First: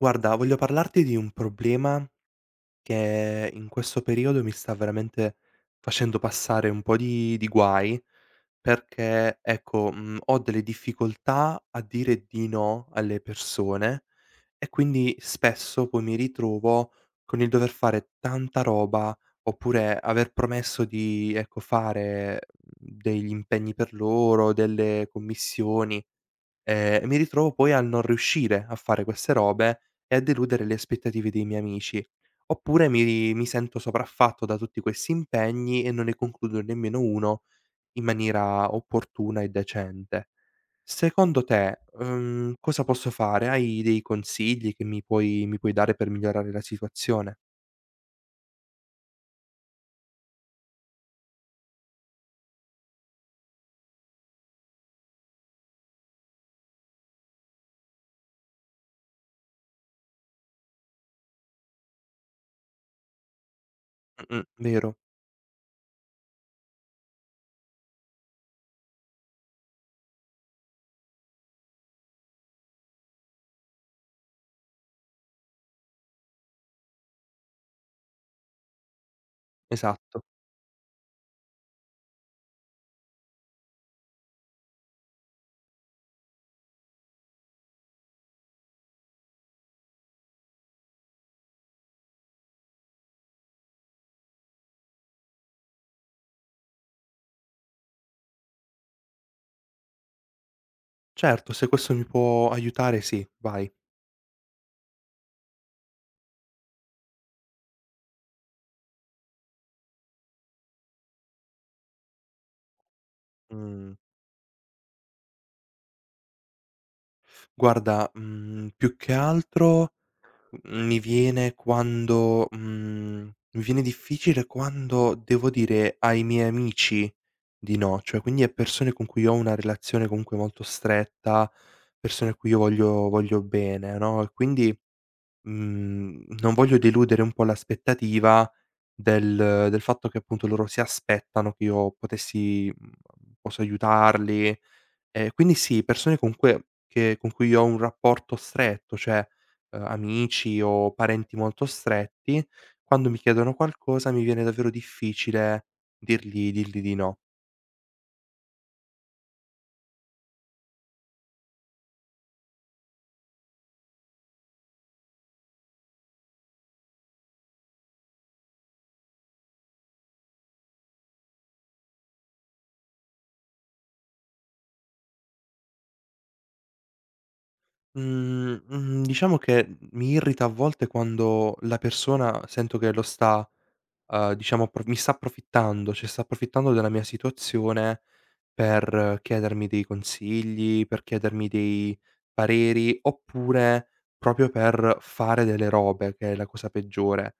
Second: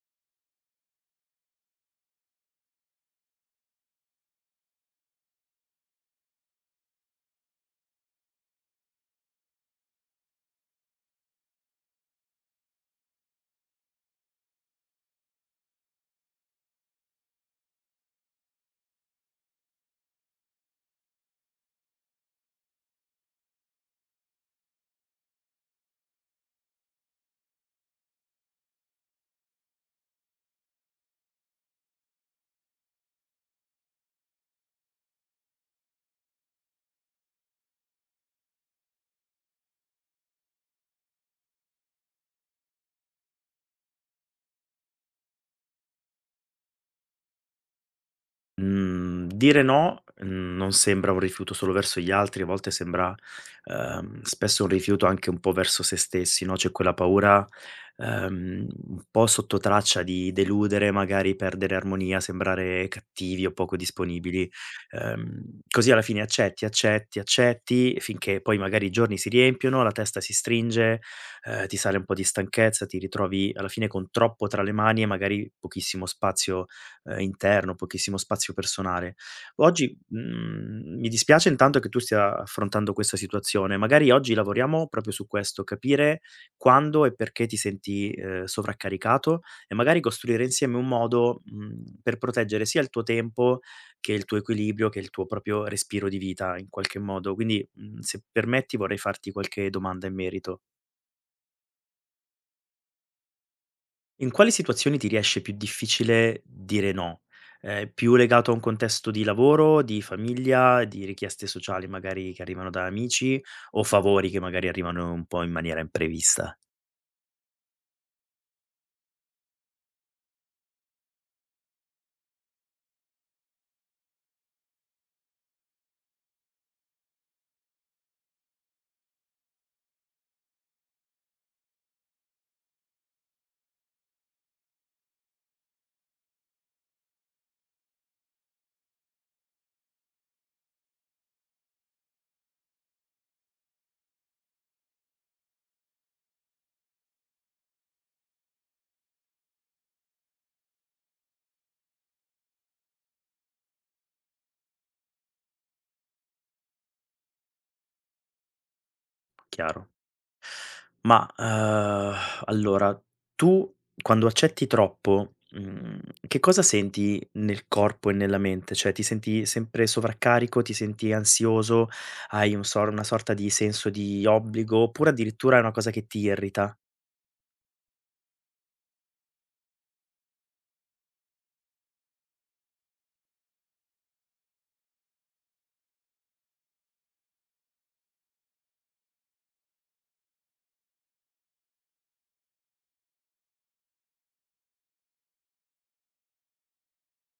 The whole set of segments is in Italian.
Guarda, voglio parlarti di un problema che in questo periodo mi sta veramente facendo passare un po' di guai, perché ecco, ho delle difficoltà a dire di no alle persone e quindi spesso poi mi ritrovo con il dover fare tanta roba oppure aver promesso di, ecco, fare degli impegni per loro, delle commissioni. Mi ritrovo poi al non riuscire a fare queste robe e a deludere le aspettative dei miei amici. Oppure mi sento sopraffatto da tutti questi impegni e non ne concludo nemmeno uno in maniera opportuna e decente. Secondo te, cosa posso fare? Hai dei consigli che mi puoi dare per migliorare la situazione? Mhmm, dire no, non sembra un rifiuto solo verso gli altri, a volte sembra, spesso un rifiuto anche un po' verso se stessi, no, c'è quella paura, un po' sottotraccia di deludere, magari perdere armonia, sembrare cattivi o poco Mh-mh, disponibili. vero. Così alla fine accetti, accetti, accetti finché poi magari i giorni si riempiono, la testa si stringe, ti sale un po' di stanchezza, ti ritrovi alla fine con troppo tra le mani e magari pochissimo spazio interno, pochissimo spazio personale. Oggi, Esatto. Mi dispiace intanto che tu stia affrontando questa situazione. Magari oggi lavoriamo proprio su questo, capire quando e perché ti senti, sovraccaricato e magari costruire insieme un modo, per proteggere sia il tuo tempo che il tuo equilibrio, che il tuo proprio respiro di vita in qualche modo. Quindi, se permetti vorrei farti qualche domanda in merito. Certo, se questo mi può aiutare sì, vai. In quali situazioni ti riesce più difficile dire no? È più legato a un contesto di lavoro, di famiglia, di richieste sociali magari che arrivano da amici o Mhmm, favori che magari arrivano un po' in maniera imprevista, Guarda, più che altro, Mhmm, mi viene quando mhmm, mi viene difficile quando devo dire ai miei amici di no, cioè quindi a persone con cui ho una relazione comunque molto stretta, persone a cui io voglio bene, no, e quindi, non voglio deludere un po' l'aspettativa del fatto che appunto loro si aspettano che io posso aiutarli. Quindi sì, persone con cui che con cui ho un rapporto stretto, cioè, amici o parenti molto stretti, quando mi chiedono qualcosa mi viene davvero difficile dirgli di no. chiaro. Ma, allora tu quando accetti troppo, che cosa senti nel corpo e nella mente? Cioè ti senti sempre sovraccarico, ti senti ansioso, hai un sor una sorta di senso di obbligo, oppure addirittura è una cosa che ti irrita? Mhmm, diciamo che, mi irrita a volte quando la persona sento che lo sta diciamo appro mi sta approfittando, cioè sta approfittando della mia situazione per chiedermi dei consigli, per chiedermi dei pareri, oppure proprio per fare delle robe, che è la cosa peggiore.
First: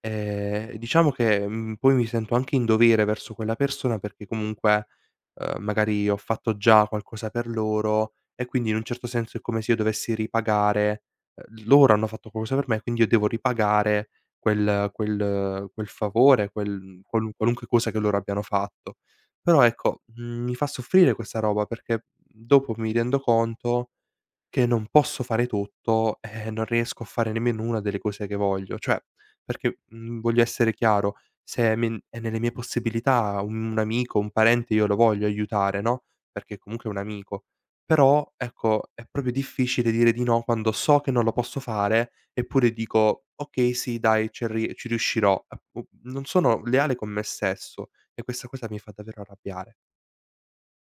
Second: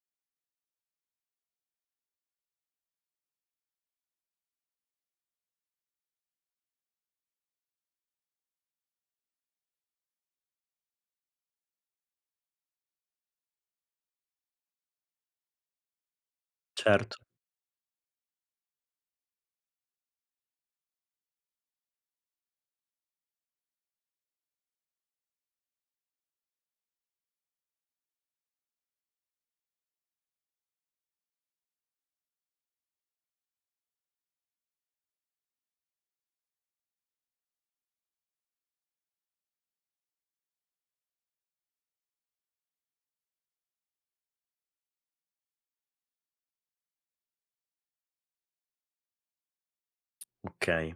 Diciamo che, poi mi sento anche in dovere verso quella persona perché comunque, magari ho fatto già qualcosa per loro e quindi in un certo senso è come se io dovessi ripagare. Loro hanno fatto qualcosa per me, quindi io devo ripagare quel favore, quel Certo, qualun qualunque cosa che loro abbiano fatto. Però ecco, mi fa soffrire questa roba perché dopo mi rendo conto che non posso fare tutto, non riesco a fare nemmeno una delle cose che voglio. Cioè, perché, voglio essere chiaro, se è men è nelle mie possibilità un amico, un parente io lo voglio aiutare, no, perché comunque è un amico. Però, ecco, è proprio difficile dire di no quando so che non lo posso fare, eppure dico: "Okay, sì dai, ci riuscirò." Ap u Non sono leale con me stesso e questa cosa mi fa davvero arrabbiare. okay.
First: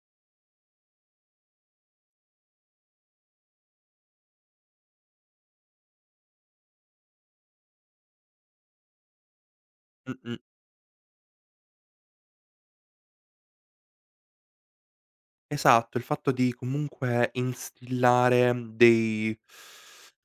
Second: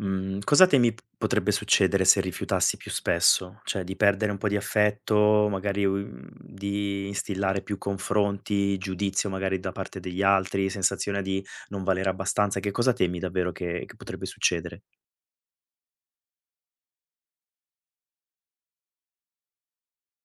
Cosa temi p potrebbe succedere se rifiutassi più spesso? Cioè di perdere un po' di affetto, magari u di instillare più confronti, giudizio magari da parte degli Mh-mh. altri, sensazione di non valere abbastanza. Che cosa temi davvero che potrebbe succedere? Esatto, il fatto di comunque instillare dei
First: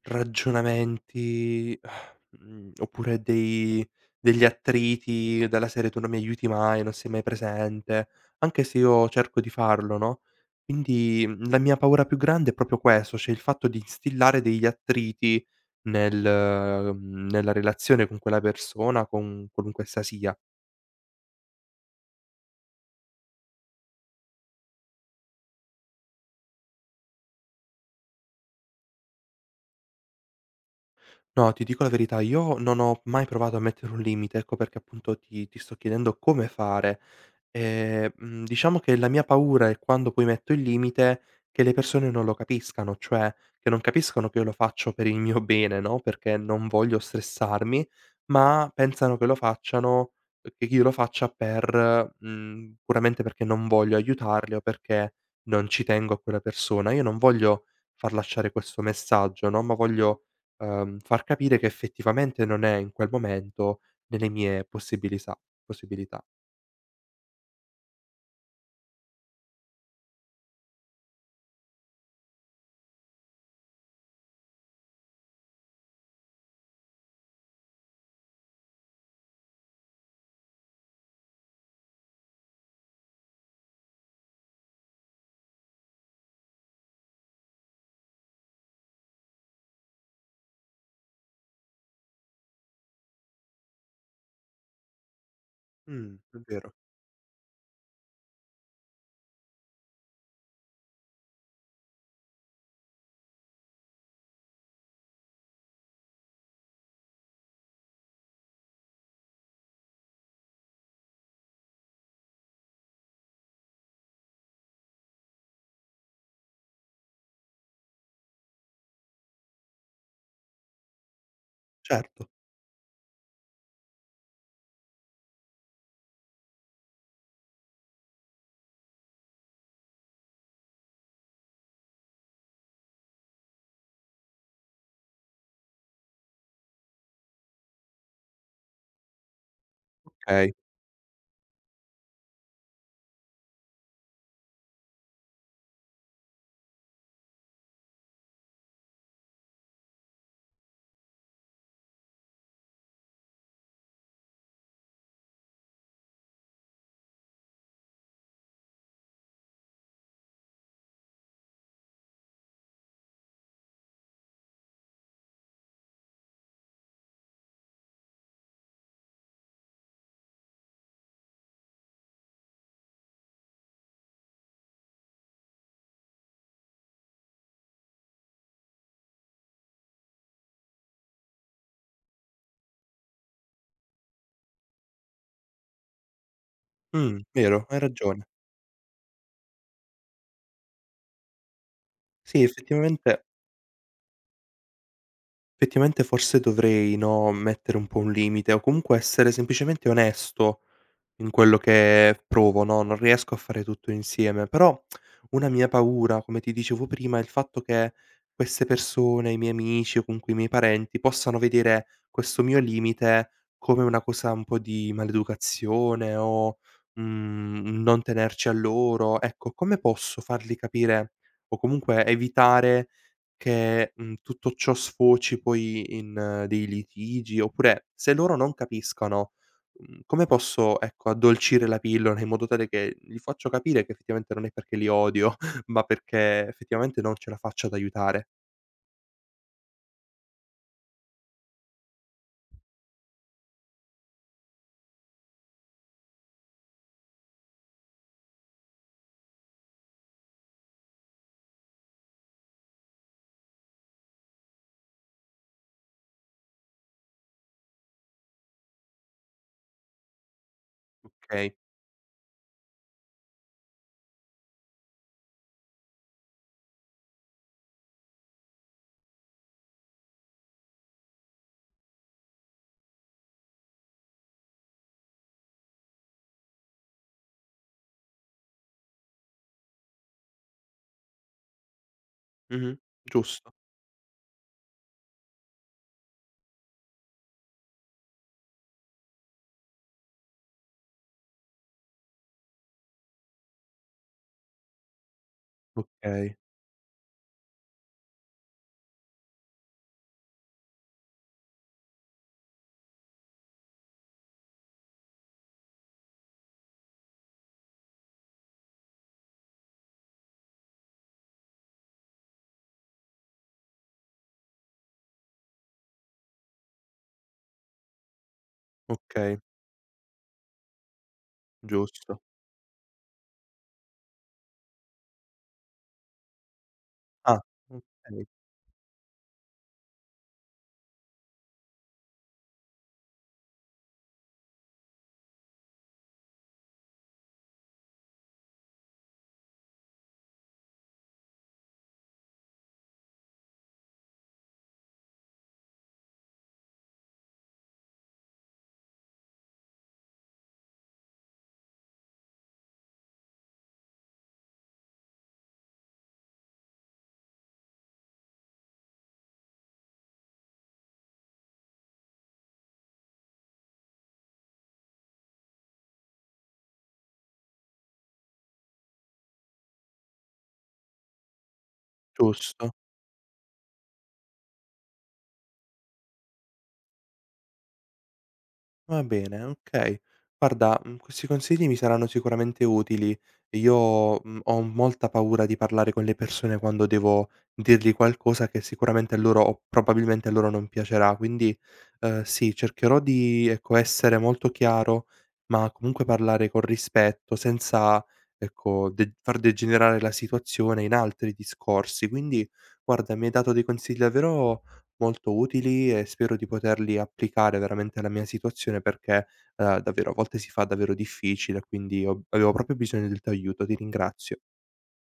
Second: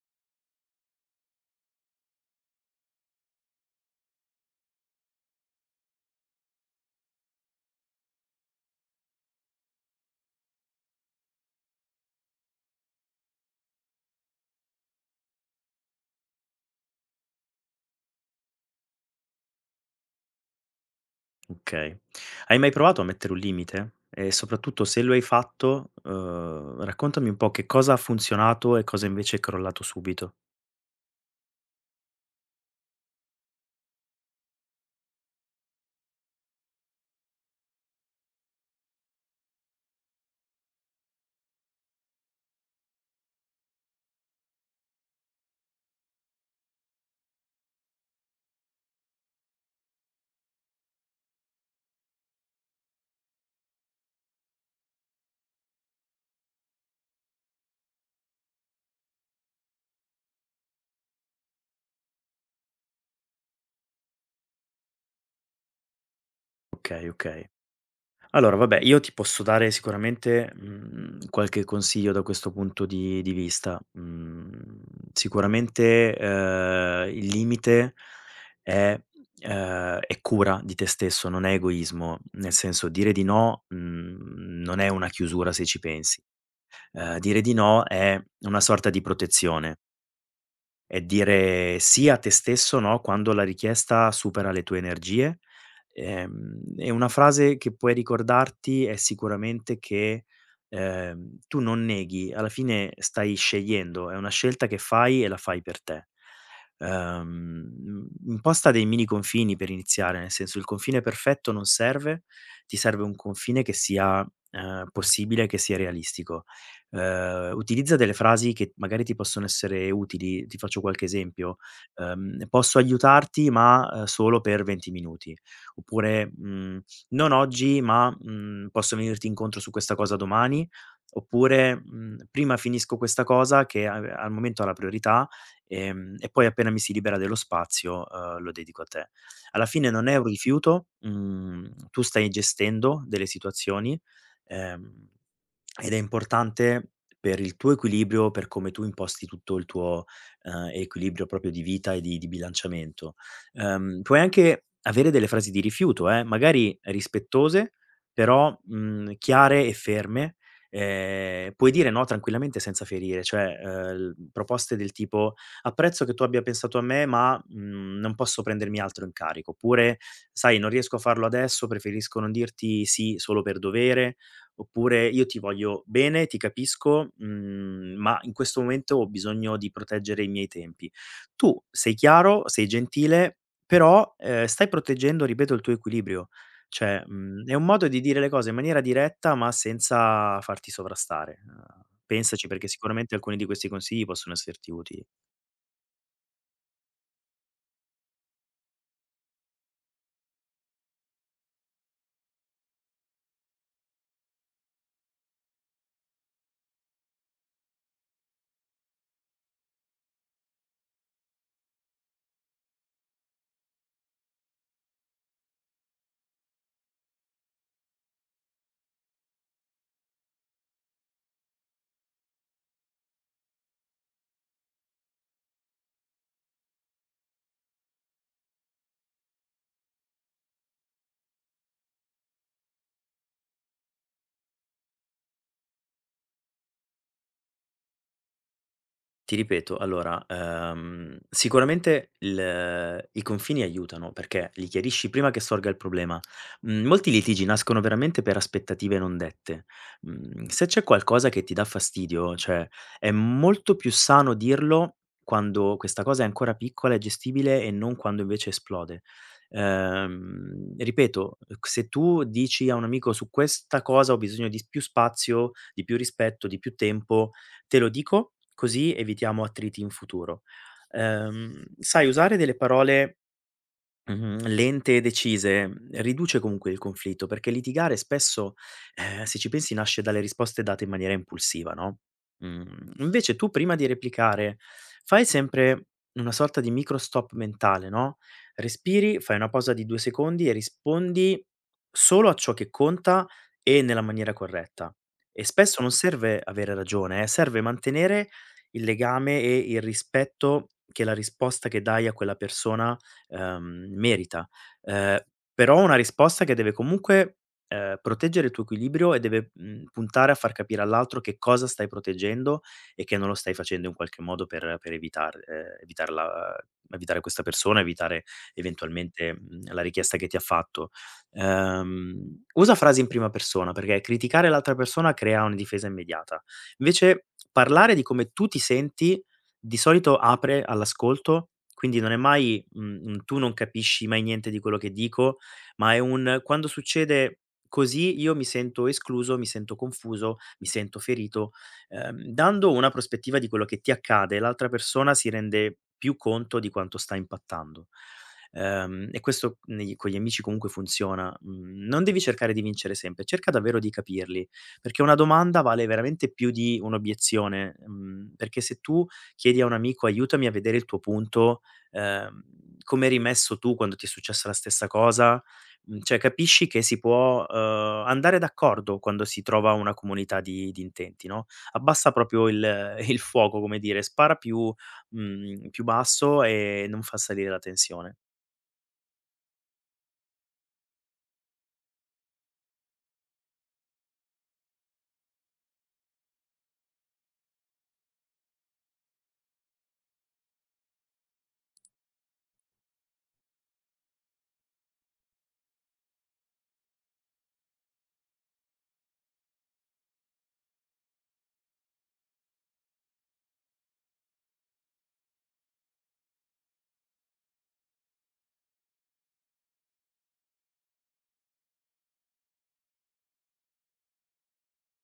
ragionamenti, oppure dei degli attriti della serie: "Tu non mi aiuti mai, non sei mai presente", anche se io cerco di farlo, no, quindi, la mia paura più grande è proprio questo, cioè il fatto di instillare degli attriti nella relazione con quella persona, con qualunque essa sia. Okay. Hai mai provato a mettere un limite? E soprattutto se lo hai fatto, raccontami un po' che cosa ha funzionato e cosa invece è crollato subito. No, ti dico la verità, io non ho mai provato a mettere un limite, ecco perché appunto ti sto chiedendo come fare. Diciamo che la mia paura è quando poi metto il limite, che le persone non lo capiscano, cioè che non capiscono che io lo faccio per il mio bene, no, perché non voglio stressarmi, ma pensano che lo facciano che io lo faccia per puramente perché non voglio aiutarli o perché non ci tengo a quella persona. Io non voglio far lasciare questo messaggio, no, ma voglio, far capire che effettivamente non è in quel momento nelle mie possibilisa possibilità. Okay, okay. Allora, vabbè, io ti posso dare sicuramente, qualche consiglio da questo punto di vista. Mhmm, sicuramente, il limite è è cura di te stesso, non è egoismo. Nel senso, dire di no, non è una chiusura se ci pensi. Dire di no è una sorta di protezione. È dire sì a te stesso, no, quando la richiesta supera le tue energie. È Ehm, vero. e una frase che puoi ricordarti è sicuramente che, tu non neghi, alla fine stai scegliendo, è una scelta che fai e la fai per te. Imposta dei mini confini per iniziare, nel senso il confine perfetto non serve, ti serve un confine che sia, possibile, che sia realistico. Utilizza delle frasi che magari ti possono essere utili. Ti faccio qualche esempio: Certo. "Posso aiutarti, ma, solo per 20 minuti." Oppure, "Non oggi, ma, posso venirti incontro su questa cosa domani." Oppure, "Prima finisco questa cosa che a al momento ha la priorità, e poi appena mi si libera dello spazio, lo dedico a te." Alla fine non è un Okay. rifiuto, tu stai gestendo delle situazioni, ehm ed è importante per il tuo equilibrio, per come tu imposti tutto il tuo, equilibrio proprio di vita e di bilanciamento. Puoi anche avere delle frasi di rifiuto, magari rispettose, però, chiare e ferme. Puoi dire no tranquillamente senza ferire, cioè, l proposte del tipo: "Apprezzo che tu abbia pensato a me, ma, non posso prendermi altro in carico." Oppure: "Sai, non riesco a farlo adesso, preferisco non dirti sì solo per dovere." Oppure: "Io ti voglio bene, ti capisco, ma in questo momento ho bisogno di proteggere i miei tempi". Tu sei chiaro, sei gentile, però, stai proteggendo, ripeto, il tuo equilibrio. Cioè, è Vero, un hai modo di dire ragione. le cose in maniera diretta, ma senza farti sovrastare. Uhm, Sì, pensaci perché sicuramente effettivamente alcuni di questi consigli possono esserti utili. effettivamente forse dovrei, no, mettere un po' un limite o comunque essere semplicemente onesto in quello che provo, no, non riesco a fare tutto insieme, però una mia paura, come ti dicevo prima, è il fatto che queste persone, i miei amici o comunque i miei parenti, possano vedere questo mio limite come una cosa un po' di maleducazione o, un non tenerci a loro. Ecco, come posso fargli capire o comunque evitare che, tutto ciò sfoci poi in dei litigi, oppure se loro non capiscono. Come posso, ecco, addolcire la pillola in modo tale che gli faccio capire che effettivamente non è perché li odio, ma perché effettivamente non ce la faccio ad aiutare. Ti ripeto, allora, sicuramente il i confini aiutano, perché li chiarisci prima che sorga il problema. Molti litigi nascono veramente per aspettative non dette. Se c'è qualcosa che ti dà fastidio, cioè, è molto più sano dirlo quando questa cosa è ancora piccola e gestibile e non quando invece esplode. Ripeto, Okay. Se tu dici a un amico: "Su questa cosa ho bisogno di s più spazio, di più rispetto, di più tempo". Te lo dico, così evitiamo attriti in futuro. Sai usare delle parole mh-mh lente e decise, riduce comunque il conflitto, perché litigare spesso, se ci pensi nasce dalle risposte date in maniera impulsiva, no, Mh-mh. Invece tu Giusto. prima di replicare fai sempre una sorta di micro stop mentale, no, respiri, fai una pausa di 2 secondi e rispondi solo a ciò che conta e nella maniera corretta. E spesso non Okay, serve avere ragione, serve mantenere il legame e il rispetto che la risposta che dai a quella persona merita. Ehm, però una risposta che deve comunque, proteggere il tuo equilibrio e deve, puntare a far capire all'altro che cosa stai proteggendo e che non lo stai facendo in qualche modo per evitare questa persona, evitare eventualmente, okay, la richiesta che ti ha fatto. giusto. Usa frasi in prima persona, perché criticare l'altra persona crea una difesa immediata. Invece Ah, parlare di okay, come tu ti senti di solito apre all'ascolto, quindi non è mai, un tu non capisci mai niente di quello che dico, ma è un: "Quando succede così io mi sento escluso, mi sento confuso, mi sento ferito". Dando una prospettiva di quello che ti accade, l'altra persona si rende più conto di quanto sta impattando. E questo negli con gli amici comunque funziona. Mhmm, non devi cercare di vincere sempre, cerca davvero di capirli, perché una domanda vale veramente più di un'obiezione, perché se tu chiedi a un amico: "Aiutami a vedere il tuo punto, ehm, come eri messo tu quando ti è successa la stessa cosa?" Cioè capisci che si può, andare d'accordo quando si trova una comunità di intenti, no, abbassa proprio giusto. il il fuoco, come dire, spara più più basso e non fa salire la tensione. Va bene, okay. Guarda, questi consigli mi saranno sicuramente utili. Io, ho molta paura di parlare con le persone quando devo dirgli qualcosa che sicuramente a loro o probabilmente a loro non piacerà. Quindi, sì, cercherò di, ecco, essere molto chiaro, ma comunque parlare con rispetto, senza, ecco, de far degenerare la situazione in altri discorsi. Quindi guarda, mi hai dato dei consigli davvero molto utili e spero di poterli applicare veramente alla mia situazione perché, davvero a volte si fa davvero difficile, quindi ho avevo proprio bisogno del tuo aiuto, ti ringrazio.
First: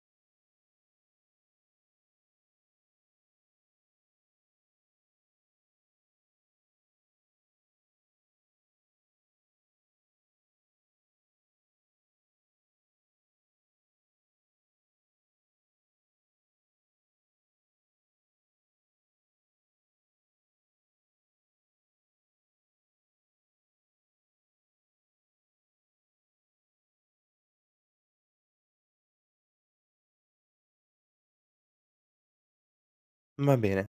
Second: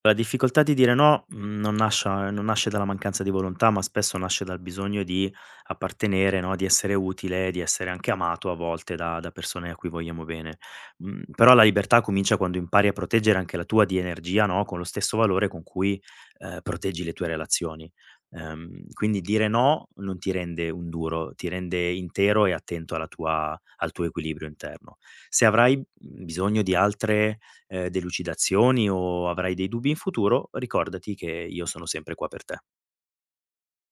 La difficoltà di dire no, non nasce dalla mancanza di volontà, ma spesso nasce dal bisogno di appartenere, no, di essere utile, di essere anche amato a volte da persone a cui vogliamo bene. Però la libertà comincia quando impari a proteggere anche la tua di energia, no, con lo stesso valore con cui, proteggi le tue relazioni. Quindi dire no non ti rende un duro, ti rende intero e attento alla tua al tuo equilibrio interno. Se avrai, bisogno di altre delucidazioni o avrai dei dubbi in futuro, ricordati che io sono sempre qua per te. Va bene.